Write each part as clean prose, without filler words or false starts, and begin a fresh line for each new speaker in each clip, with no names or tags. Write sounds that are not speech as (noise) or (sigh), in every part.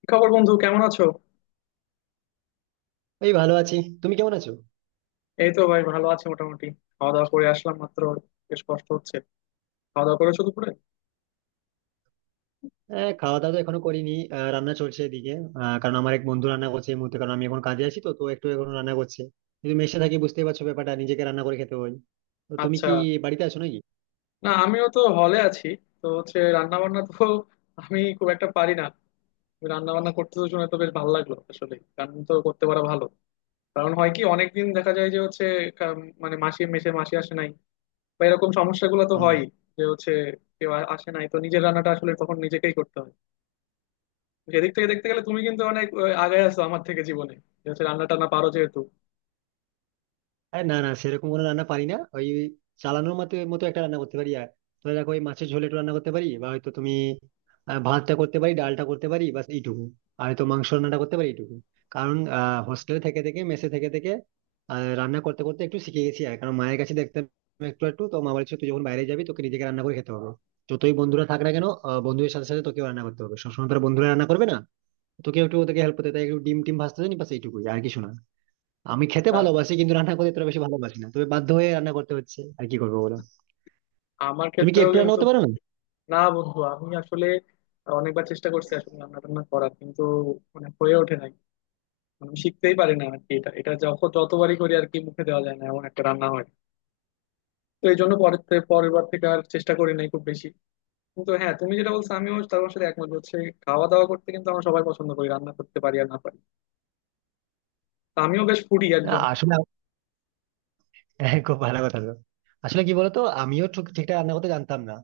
কি খবর, বন্ধু? কেমন আছো?
এই ভালো আছি। তুমি কেমন আছো?
এই তো ভাই, ভালো আছি মোটামুটি। খাওয়া দাওয়া করে আসলাম মাত্র। বেশ কষ্ট হচ্ছে। খাওয়া দাওয়া করেছো দুপুরে?
হ্যাঁ, খাওয়া দাওয়া তো এখনো করিনি, রান্না চলছে এদিকে। কারণ আমার এক বন্ধু রান্না করছে এই মুহূর্তে, কারণ আমি এখন কাজে আছি তো তো একটু এখন রান্না করছে। কিন্তু মেসে থাকি, বুঝতেই পারছো ব্যাপারটা, নিজেকে রান্না করে খেতে হয়। তো তুমি
আচ্ছা।
কি বাড়িতে আছো নাকি?
না, আমিও তো হলে আছি। তো হচ্ছে রান্না বান্না তো। (laughs) আমি খুব একটা পারি না রান্না বান্না করতে। তো শুনে তো বেশ ভালো লাগলো, আসলে রান্না তো করতে পারা ভালো। কারণ হয় কি, অনেকদিন দেখা যায় যে হচ্ছে মানে মেসে মাসি আসে নাই বা এরকম সমস্যাগুলো তো
হুম।
হয়, যে হচ্ছে কেউ আসে নাই, তো নিজের রান্নাটা আসলে তখন নিজেকেই করতে হয়। সেদিক থেকে দেখতে গেলে তুমি কিন্তু অনেক আগায় আছো আমার থেকে জীবনে, যে হচ্ছে রান্না টান্না পারো যেহেতু।
আরে না না, সেরকম কোনো রান্না পারি না, ওই চালানোর মতো মতো একটা রান্না করতে পারি আর, ধরে রাখো, ওই মাছের ঝোল একটু রান্না করতে পারি, বা হয়তো তুমি, ভাতটা করতে পারি, ডালটা করতে পারি, বাস এইটুকু। আর হয়তো মাংস রান্নাটা করতে পারি এইটুকু। কারণ হোস্টেলে থেকে থেকে, মেসে থেকে থেকে, আহ, রান্না করতে করতে একটু শিখে গেছি আর, কারণ মায়ের কাছে দেখতাম একটু একটু। তো মা বলছে, তুই যখন বাইরে যাবি, তোকে নিজেকে রান্না করে খেতে হবে, যতই বন্ধুরা থাক না কেন, বন্ধুদের সাথে সাথে তোকেও রান্না করতে হবে, সবসময় তোর বন্ধুরা রান্না করবে না, তোকে একটু ওদেরকে হেল্প করতে হয়। তাই একটু ডিম টিম ভাজতে জানি, বাস এইটুকুই, আর কিছু না। আমি খেতে
হ্যাঁ,
ভালোবাসি কিন্তু রান্না করতে এতটা বেশি ভালোবাসি না, তবে বাধ্য হয়ে রান্না করতে হচ্ছে, আর কি করবো বলো।
আমার
তুমি কি
ক্ষেত্রেও
একটু রান্না
কিন্তু।
করতে পারো না?
না বন্ধু, আমি আসলে অনেকবার চেষ্টা করছি আসলে রান্না টান্না করার, কিন্তু মানে হয়ে ওঠে নাই। মানে আমি শিখতেই পারি না আর কি। এটা এটা যখন যতবারই করি আর কি, মুখে দেওয়া যায় না এমন একটা রান্না হয়। তো এই জন্য পরের বার থেকে আর চেষ্টা করি নাই খুব বেশি। কিন্তু হ্যাঁ, তুমি যেটা বলছো আমিও তার সাথে একমত। হচ্ছে খাওয়া দাওয়া করতে কিন্তু আমরা সবাই পছন্দ করি, রান্না করতে পারি আর না পারি। তো আমিও বেশ ফুডি
না,
একজন।
আসলে (laughs) হ্যাঁ, খুব ভালো কথা তো। আসলে কি বলতো, আমিও ঠিকঠাক রান্না করতে জানতাম না,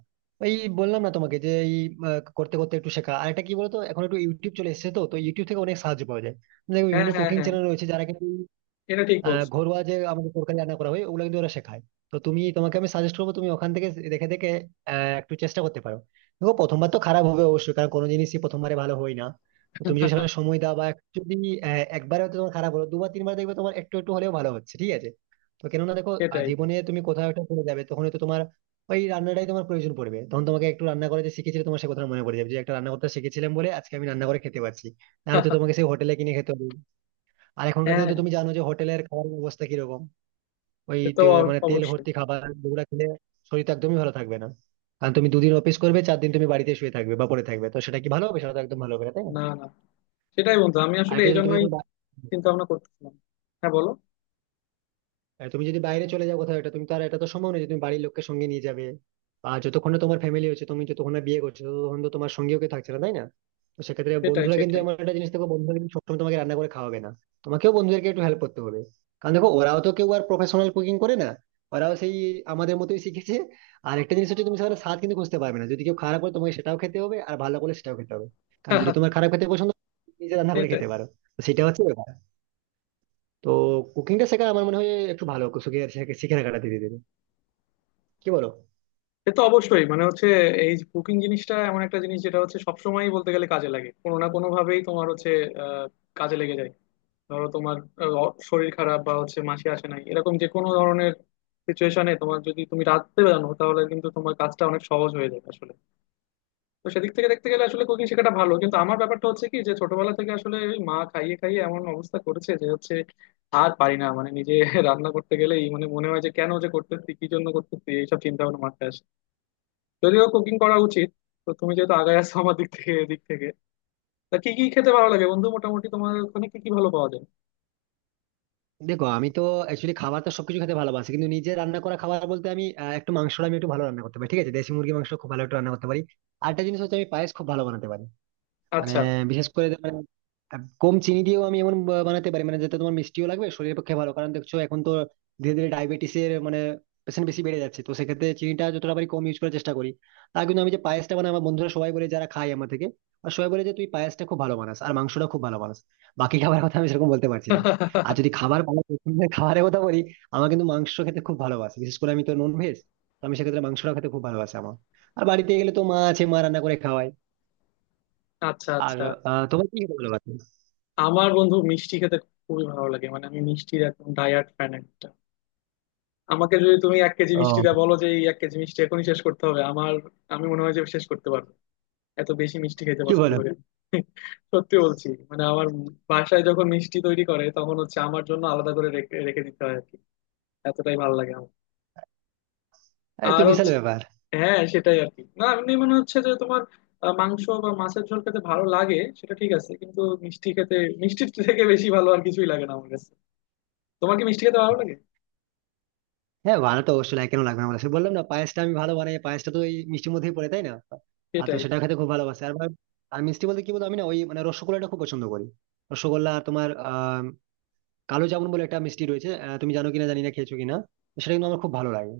ওই বললাম না তোমাকে যে এই করতে করতে একটু শেখা। আর এটা কি বলতো, এখন একটু ইউটিউব চলে এসেছে, তো তো ইউটিউব থেকে অনেক সাহায্য পাওয়া যায়। দেখো,
হ্যাঁ,
বিভিন্ন
হ্যাঁ,
কুকিং
হ্যাঁ।
চ্যানেল রয়েছে যারা কিন্তু
এটা ঠিক বলছো।
ঘরোয়া যে আমাদের তরকারি রান্না করা হয়, ওগুলো কিন্তু ওরা শেখায়। তো তুমি, তোমাকে আমি সাজেস্ট করবো, তুমি ওখান থেকে দেখে দেখে একটু চেষ্টা করতে পারো। দেখো, প্রথমবার তো খারাপ হবে অবশ্যই, কারণ কোনো জিনিসই প্রথমবারে ভালো হয় না। তো তুমি যদি সেখানে সময় দাও, বা একটু যদি, একবারে হয়তো তোমার খারাপ হলো, দুবার তিনবার দেখবে তোমার একটু একটু হলেও ভালো হচ্ছে, ঠিক আছে? তো কেননা দেখো,
সেটাই।
জীবনে তুমি কোথাও একটা চলে যাবে, তখন হয়তো তোমার ওই রান্নাটাই তোমার প্রয়োজন পড়বে, তখন তোমাকে একটু রান্না করে যে শিখেছিলে তোমার সে কথা মনে পড়ে যাবে, যে একটা রান্না করতে শিখেছিলাম বলে আজকে আমি রান্না করে খেতে পারছি। নাহলে তো
(laughs)
তোমাকে সেই হোটেলে কিনে খেতে হবে। আর এখনকার দিনে
হ্যাঁ,
তো তুমি জানো যে হোটেলের খাবারের অবস্থা কিরকম। ওই
সে তো
মানে তেল
অবশ্যই।
ভর্তি খাবার, যেগুলো খেলে শরীর তো একদমই ভালো থাকবে না। কারণ তুমি দুদিন অফিস করবে, চার দিন তুমি বাড়িতে শুয়ে থাকবে বা পড়ে থাকবে, তো সেটা কি ভালো হবে? সেটা তো একদম ভালো হবে না, তাই না?
না, না। সেটাই বন্ধু, আমি
আর
আসলে
এটা
এই
জন্য তুমি
জন্যই
এখন
চিন্তা ভাবনা করতেছিলাম। হ্যাঁ, বলো।
আর তুমি যদি বাইরে চলে যাও কোথাও, এটা তুমি তো আর, এটা তো সম্ভব নয় যে তুমি বাড়ির লোককে সঙ্গে নিয়ে যাবে। আর যতক্ষণ না তোমার ফ্যামিলি হচ্ছে, তুমি যতক্ষণ না বিয়ে করছো, ততক্ষণ তো তোমার সঙ্গেও কেউ থাকছে না, তাই না? তো সেক্ষেত্রে
সেটাই,
বন্ধুরা কিন্তু
সেটাই।
এমন একটা জিনিস, দেখো বন্ধুরা কিন্তু সবসময় তোমাকে রান্না করে খাওয়াবে না, তোমাকেও বন্ধুদেরকে একটু হেল্প করতে হবে। কারণ দেখো, ওরাও তো কেউ আর প্রফেশনাল কুকিং করে না, ওরাও সেই আমাদের মতোই শিখেছে। আর একটা জিনিস হচ্ছে, তুমি সেখানে স্বাদ কিন্তু খুঁজতে পারবে না, যদি কেউ খারাপ করে তোমাকে সেটাও খেতে হবে আর ভালো করে সেটাও খেতে হবে। কারণ যদি তোমার
(laughs)
খারাপ খেতে পছন্দ, নিজে রান্না করে
সেটাই।
খেতে পারো, তো সেটা হচ্ছে ব্যাপার। তো কুকিংটা শেখা আমার মনে হয় একটু ভালো, শিখে শিখে রাখাটা ধীরে ধীরে, কি বলো?
সে তো অবশ্যই। মানে হচ্ছে এই কুকিং জিনিসটা এমন একটা জিনিস যেটা হচ্ছে সবসময়ই বলতে গেলে কাজে লাগে, কোনো না কোনো ভাবেই তোমার হচ্ছে আহ, কাজে লেগে যায়। ধরো তোমার শরীর খারাপ বা হচ্ছে মাসি আসে নাই, এরকম যে কোনো ধরনের সিচুয়েশনে তোমার যদি তুমি রাঁধতে জানো তাহলে কিন্তু তোমার কাজটা অনেক সহজ হয়ে যায় আসলে। তো সেদিক থেকে দেখতে গেলে আসলে কুকিং শেখাটা ভালো, কিন্তু আমার ব্যাপারটা হচ্ছে কি, যে ছোটবেলা থেকে আসলে ওই মা খাইয়ে খাইয়ে এমন অবস্থা করেছে যে হচ্ছে আর পারি না। মানে নিজে (laughs) রান্না করতে গেলেই মানে মনে হয় যে, কেন যে করতেছি কি জন্য করতেছি, এইসব চিন্তা ভাবনা মাথায় আসে। যদিও কুকিং করা উচিত। তো তুমি যেহেতু আগায় আছো আমার দিক থেকে এদিক থেকে, তা কি কি খেতে ভালো লাগে বন্ধু মোটামুটি? তোমার ওখানে কি কি ভালো পাওয়া যায়?
দেখো, আমি তো অ্যাকচুয়ালি খাবার তো সবকিছু খেতে ভালোবাসি, কিন্তু নিজে রান্না করা খাবার বলতে আমি, একটু মাংসটা আমি একটু ভালো রান্না করতে পারি, ঠিক আছে? দেশি মুরগি মাংস খুব ভালো একটু রান্না করতে পারি। আর একটা জিনিস হচ্ছে, আমি পায়েস খুব ভালো বানাতে পারি। মানে
আচ্ছা।
বিশেষ করে যে মানে, কম চিনি দিয়েও আমি এমন বানাতে পারি মানে, যাতে তোমার মিষ্টিও লাগবে, শরীরের পক্ষে ভালো। কারণ দেখছো এখন তো ধীরে ধীরে ডায়াবেটিসের মানে পেশেন্ট বেশি বেড়ে যাচ্ছে, তো সেক্ষেত্রে চিনিটা যতটা পারি কম ইউজ করার চেষ্টা করি। তা কিন্তু আমি যে পায়েসটা বানাই, আমার বন্ধুরা সবাই বলে যারা খায় আমার থেকে, আর সবাই বলে যে তুই পায়েসটা খুব ভালো বানাস আর মাংসটা খুব ভালো বানাস, বাকি খাবার কথা আমি সেরকম বলতে পারছি না। আর
(laughs)
যদি খাবার, ভালো পছন্দের খাবারের কথা বলি, আমার কিন্তু মাংস খেতে খুব ভালোবাসে, বিশেষ করে আমি তো নন ভেজ। তো আমি সেক্ষেত্রে মাংসটা খেতে খুব ভালোবাসে আমার। আর বাড়িতে গেলে তো মা আছে, মা রান্না করে খাওয়ায়।
আচ্ছা,
আর
আচ্ছা।
তোমার কি খেতে ভালো লাগে?
আমার বন্ধু মিষ্টি খেতে খুবই ভালো লাগে। মানে আমি মিষ্টির একদম ডায়াট ফ্যান একটা। আমাকে যদি তুমি এক কেজি মিষ্টি
ও,
দা বলো যে, এই এক কেজি মিষ্টি এখনই শেষ করতে হবে, আমার আমি মনে হয় যে শেষ করতে পারবো। এত বেশি মিষ্টি খেতে
কি
পছন্দ
বলো,
করি আমি। (laughs) সত্যি বলছি। মানে আমার বাসায় যখন মিষ্টি তৈরি করে তখন হচ্ছে আমার জন্য আলাদা করে রেখে রেখে দিতে হয় আর কি। এতটাই ভালো লাগে আমার।
আরে তো
আর
বিশাল
হচ্ছে,
ব্যাপার।
হ্যাঁ, সেটাই আর কি। না এমনি মনে হচ্ছে যে তোমার মাংস বা মাছের ঝোল খেতে ভালো লাগে সেটা ঠিক আছে, কিন্তু মিষ্টি খেতে, মিষ্টির (laughs) থেকে বেশি ভালো আর কিছুই লাগে না আমার কাছে। তোমার কি মিষ্টি খেতে ভালো লাগে?
হ্যাঁ, বানাতে অবশ্যই লাগে, কেন লাগবে না বলো, সে বললাম না, পায়েসটা আমি ভালো বানাই, পায়েসটা তো ওই মিষ্টির মধ্যেই পড়ে, তাই না? আর তো
সেটাই।
সেটা খেতে খুব ভালোবাসে আর আর মিষ্টি বলতে কি বলতো, আমি না ওই মানে রসগোল্লাটা খুব পছন্দ করি। রসগোল্লা আর তোমার কালো জামুন বলে একটা মিষ্টি রয়েছে, তুমি জানো কিনা জানি না, খেয়েছো কিনা, তো সেটা কিন্তু আমার খুব ভালো লাগে।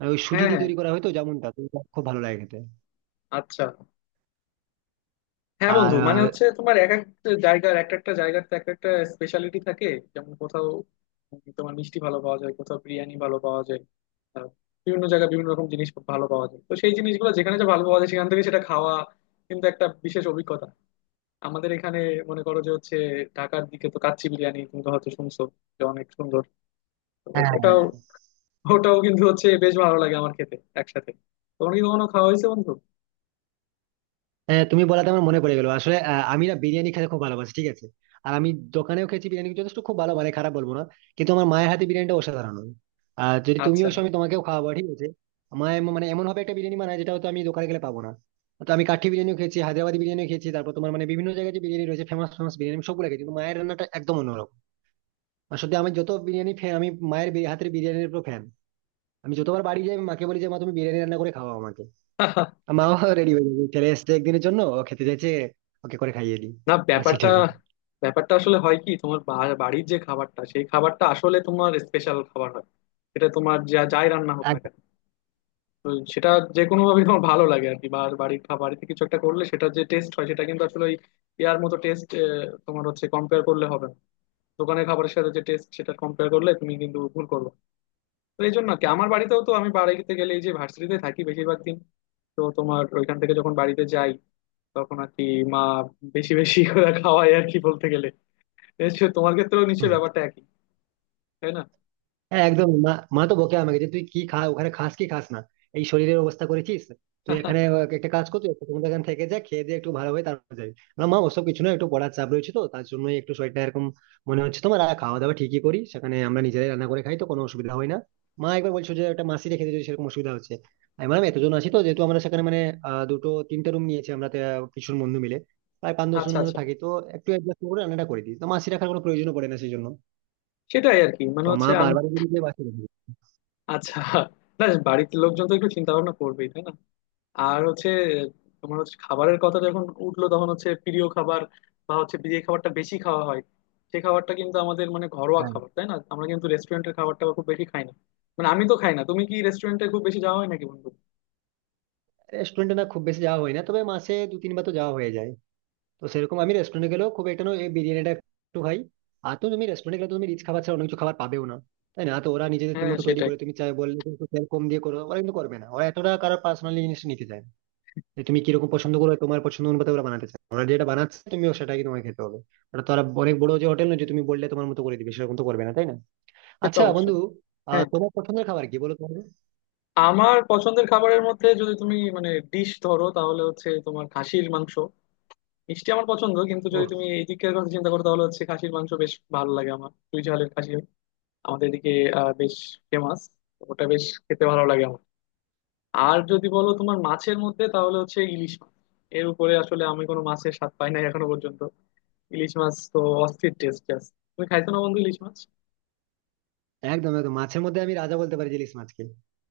আর ওই সুজি
হ্যাঁ,
দিয়ে
হ্যাঁ।
তৈরি করা হয় তো জামুনটা, তো ওটা খুব ভালো লাগে খেতে।
আচ্ছা। হ্যাঁ বন্ধু, মানে
আর
হচ্ছে তোমার এক এক জায়গার, এক একটা জায়গার তো এক একটা স্পেশালিটি থাকে। যেমন কোথাও তোমার মিষ্টি ভালো পাওয়া যায়, কোথাও বিরিয়ানি ভালো পাওয়া যায়। আহ, বিভিন্ন জায়গায় বিভিন্ন রকম জিনিস ভালো পাওয়া যায়। তো সেই জিনিসগুলো যেখানে যে ভালো পাওয়া যায় সেখান থেকে সেটা খাওয়া কিন্তু একটা বিশেষ অভিজ্ঞতা। আমাদের এখানে মনে করো যে হচ্ছে ঢাকার দিকে তো কাচ্চি বিরিয়ানি, তুমি তো হয়তো শুনছো যে অনেক সুন্দর। তো
আহ,
ওটাও
হ্যাঁ,
ওটাও কিন্তু হচ্ছে বেশ ভালো লাগে আমার খেতে একসাথে। তোমার কি কখনো খাওয়া হয়েছে বন্ধু?
হ্যাঁ, তুমি বলাতে আমার মনে পড়ে গেলো আসলে, আমি না বিরিয়ানি খেতে খুব ভালোবাসি, ঠিক আছে? আর আমি দোকানেও খেয়েছি বিরিয়ানি, যথেষ্ট খুব ভালো মানে, খারাপ বলবো না। কিন্তু আমার মায়ের হাতে বিরিয়ানিটা অসাধারণ হয়। আর যদি তুমিও
আচ্ছা।
এসো, আমি তোমাকেও খাওয়াবো, ঠিক আছে? মায়ের মানে এমন ভাবে একটা বিরিয়ানি বানায়, যেটা হয়তো আমি দোকানে গেলে পাবো না। তো আমি কাঠি বিরিয়ানিও খেয়েছি, হায়দ্রাবাদি বিরিয়ানিও খেয়েছি, তারপর তোমার মানে বিভিন্ন জায়গায় যে বিরিয়ানি রয়েছে, ফেমাস ফেমাস বিরিয়ানি আমি সবগুলো খেয়েছি, কিন্তু মায়ের রান্নাটা একদম অন্যরকম। আসলে আমি যত বিরিয়ানি ফ্যান, আমি মায়ের হাতের বিরিয়ানির উপর ফ্যান। আমি যতবার বাড়ি যাই, আমি মাকে বলি যে মা, তুমি বিরিয়ানি রান্না করে খাওয়াও আমাকে। মাও রেডি (laughs) হয়ে যাবে, চলে এসছে একদিনের জন্য, ও খেতে চাইছে, ওকে করে খাইয়ে দিই,
না,
বাস
ব্যাপারটা
এটুকু।
ব্যাপারটা আসলে হয় কি, তোমার বাড়ির যে খাবারটা সেই খাবারটা আসলে তোমার স্পেশাল খাবার হয়। সেটা তোমার যা যাই রান্না হোক না
আর-
কেন, তো সেটা যে কোনো ভাবে তোমার ভালো লাগে আর কি। বা বাড়ির খাবার থেকে কিছু একটা করলে সেটা যে টেস্ট হয় সেটা কিন্তু আসলে ওই ইয়ার মতো টেস্ট। তোমার হচ্ছে কম্পেয়ার করলে হবে না। দোকানের খাবারের সাথে যে টেস্ট সেটা কম্পেয়ার করলে তুমি কিন্তু ভুল করবে। তো এই জন্য আর কি, আমার বাড়িতেও তো, আমি বাড়িতে গেলে, এই যে ভার্সিটিতে থাকি বেশিরভাগ দিন, তো তোমার ওইখান থেকে যখন বাড়িতে যাই তখন আর কি মা বেশি বেশি করে খাওয়ায় আর কি বলতে গেলে। নিশ্চয়ই তোমার ক্ষেত্রেও
হুম।
নিশ্চয়ই ব্যাপারটা একই, তাই না?
হ্যাঁ, একদম। মা মা তো বকে আমাকে, যে তুই কি খা ওখানে, খাস কি খাস না, এই শরীরের অবস্থা করেছিস। তুই এখানে একটা কাজ কর, তুই একটু এখানে থেকে যা, খেয়ে দিয়ে একটু ভালো হয়ে তারপর যাবি। না মা, ওসব কিছু না, একটু পড়ার চাপ রয়েছে, তো তার জন্যই একটু শরীরটা এরকম মনে হচ্ছে তোমার। আর খাওয়া দাওয়া ঠিকই করি, সেখানে আমরা নিজেরাই রান্না করে খাই, তো কোনো অসুবিধা হয় না। মা একবার বলছো যে একটা মাসি রেখে দিয়ে, সেরকম অসুবিধা হচ্ছে। আমি বললাম, এতজন আছি তো যেহেতু আমরা সেখানে মানে, দুটো তিনটে রুম নিয়েছি আমরা, ভীষণ বন্ধু মিলে প্রায় পাঁচ দশ
আচ্ছা,
জনের মতো
আচ্ছা।
থাকি তো। একটু অ্যাডজাস্ট করে রান্নাটা করে দিই, তো মাসি রাখার কোনো প্রয়োজন পড়ে না সেই জন্য।
সেটাই আর কি, মানে
তো মা
হচ্ছে আমি।
বারবার বলি যে বাসি রেখে দিই।
আচ্ছা। না, বাড়িতে লোকজন তো একটু চিন্তা ভাবনা করবেই, তাই না? আর হচ্ছে তোমার হচ্ছে খাবারের কথা যখন উঠলো তখন হচ্ছে প্রিয় খাবার বা হচ্ছে যে খাবারটা বেশি খাওয়া হয়, সে খাবারটা কিন্তু আমাদের মানে ঘরোয়া খাবার, তাই না? আমরা কিন্তু রেস্টুরেন্টের খাবারটা খুব বেশি খাই না, মানে আমি তো খাই না। তুমি কি রেস্টুরেন্টে খুব বেশি যাওয়া হয় নাকি বন্ধু?
রেস্টুরেন্টে না, খুব বেশি যাওয়া হয় না, তবে মাসে দু তিনবার তো যাওয়া হয়ে যায়। তো সেরকম আমি রেস্টুরেন্টে গেলেও খুব একটা নয়, এই বিরিয়ানিটা একটু খাই। আর তো তুমি রেস্টুরেন্টে গেলে তো তুমি রিচ খাবার ছাড়া অন্য কিছু খাবার পাবেও না, তাই না? তো ওরা নিজেদের
হ্যাঁ,
মতো তৈরি
সেটাই।
করে, তুমি চাই বললে কিন্তু তেল কম দিয়ে করো, ওরা কিন্তু করবে না, ওরা এতটা কারোর পার্সোনালি জিনিস নিতে চায় না। যে তুমি কিরকম পছন্দ করো, তোমার পছন্দ অনুপাতে ওরা বানাতে চায়, ওরা যেটা বানাচ্ছে তুমিও সেটাকে, তোমাকে খেতে হবে। ওটা তো আর অনেক বড় যে হোটেল না, যে তুমি বললে তোমার মতো করে দিবে, সেরকম তো করবে না, তাই না?
সে তো
আচ্ছা বন্ধু,
অবশ্যই। হ্যাঁ,
তোমার পছন্দের খাবার কি বলো তোমার?
আমার পছন্দের খাবারের মধ্যে যদি তুমি মানে ডিশ ধরো তাহলে হচ্ছে তোমার খাসির মাংস। মিষ্টি আমার পছন্দ, কিন্তু যদি তুমি এই দিকের কথা চিন্তা করো তাহলে হচ্ছে খাসির মাংস বেশ ভালো লাগে আমার। দুই ঝালের খাসি আমাদের এদিকে বেশ ফেমাস। ওটা বেশ খেতে ভালো লাগে আমার। আর যদি বলো তোমার মাছের মধ্যে তাহলে হচ্ছে ইলিশ মাছ। এর উপরে আসলে আমি কোনো মাছের স্বাদ পাই নাই এখনো পর্যন্ত। ইলিশ মাছ তো অস্থির টেস্ট জাস্ট। তুমি খাইছো না বন্ধু ইলিশ মাছ?
একদম, একদম। মাছের মধ্যে আমি রাজা বলতে পারি যে ইলিশ মাছকে।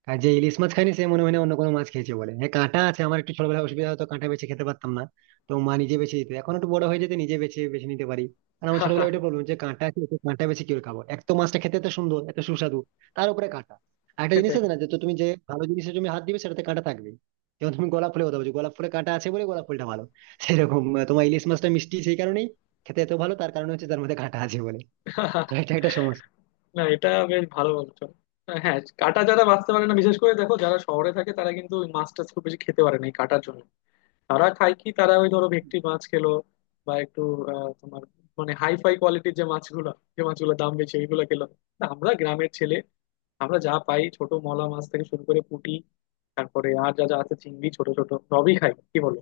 আর যে ইলিশ মাছ খাইনি, সে মনে হয় না অন্য কোনো মাছ খেয়েছে বলে। হ্যাঁ, কাঁটা আছে, আমার একটু ছোটবেলায় অসুবিধা হতো, কাঁটা বেছে খেতে পারতাম না। তো মা নিজে বেছে দিত, এখন একটু বড় হয়ে যেতে নিজে বেছে বেছে নিতে পারি। আর আমার ছোটবেলায় ওইটা
(laughs)
প্রবলেম যে কাঁটা আছে, তো কাঁটা বেছে কি করে খাবো, এক তো মাছটা খেতে এত সুন্দর এত সুস্বাদু, তার উপরে কাঁটা। আর একটা জিনিস
সেটাই।
আছে না, যে তো তুমি যে ভালো জিনিসে তুমি হাত দিবে, সেটাতে কাঁটা থাকবে। যেমন তুমি গোলাপ ফুলের কথা বলছো, গোলাপ ফুলে কাঁটা আছে বলে গোলাপ ফুলটা ভালো। সেরকম তোমার ইলিশ মাছটা মিষ্টি সেই কারণেই খেতে এত ভালো, তার কারণে হচ্ছে তার মধ্যে কাঁটা আছে বলে। তো এটা একটা সমস্যা।
না, এটা বেশ ভালো বলছো। হ্যাঁ, কাঁটা যারা বাঁচতে পারে না, বিশেষ করে দেখো যারা শহরে থাকে, তারা কিন্তু ওই মাছটা খুব বেশি খেতে পারে না এই কাঁটার জন্য। তারা খায় কি, তারা ওই ধরো ভেটকি মাছ খেলো বা একটু তোমার মানে হাইফাই কোয়ালিটির যে মাছগুলো, যে মাছগুলোর দাম বেশি, এইগুলো খেলো। তা আমরা গ্রামের ছেলে, আমরা যা পাই ছোট মলা মাছ থেকে শুরু করে পুঁটি, তারপরে আর যা যা আছে চিংড়ি ছোট ছোট সবই খাই, কি বলো।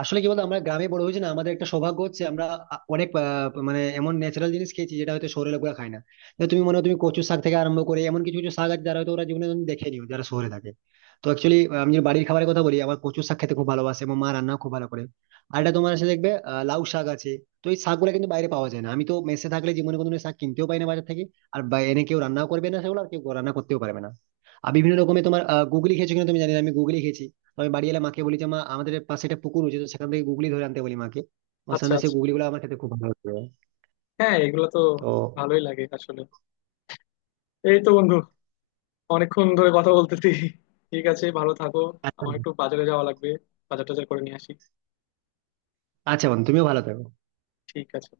আসলে কি বলতো, আমরা গ্রামে বড় হয়েছি না, আমাদের একটা সৌভাগ্য হচ্ছে আমরা অনেক মানে এমন ন্যাচারাল জিনিস খেয়েছি, যেটা হয়তো শহরের লোকরা খায় না। তো তুমি মনে হয়, তুমি কচু শাক থেকে আরম্ভ করে এমন কিছু কিছু শাক আছে, যারা হয়তো ওরা জীবনে দেখে নিও, যারা শহরে থাকে। তো অ্যাকচুয়ালি আমি যদি বাড়ির খাবারের কথা বলি, আমার কচু শাক খেতে খুব ভালোবাসে, এবং মা রান্না খুব ভালো করে। আর এটা তোমার সাথে দেখবে, লাউ শাক আছে। তো এই শাকগুলো কিন্তু বাইরে পাওয়া যায় না, আমি তো মেসে থাকলে জীবনে কোনো দিন শাক কিনতেও পাই না বাজার থেকে। আর এনে কেউ রান্নাও করবে না সেগুলো, আর কেউ রান্না করতেও পারবে না। আর বিভিন্ন রকমের তোমার গুগলি খেয়েছো কিনা তুমি জানি না, আমি গুগলি খেয়েছি। তো আমি বাড়ি এলে মাকে বলি যে মা, আমাদের পাশে একটা পুকুর রয়েছে, তো সেখান থেকে গুগলি ধরে আনতে বলি মাকে। আমার
আচ্ছা,
সঙ্গে সেই
আচ্ছা।
গুগলি গুলো আমার খেতে খুব ভালো লাগে।
হ্যাঁ, এগুলো তো
তো
ভালোই লাগে আসলে। এই তো বন্ধু, অনেকক্ষণ ধরে কথা বলতেছি। ঠিক আছে, ভালো থাকো।
আচ্ছা,
আমার একটু বাজারে যাওয়া লাগবে। বাজার টাজার করে নিয়ে আসি।
আচ্ছা বোন, তুমিও ভালো থাকো।
ঠিক আছে।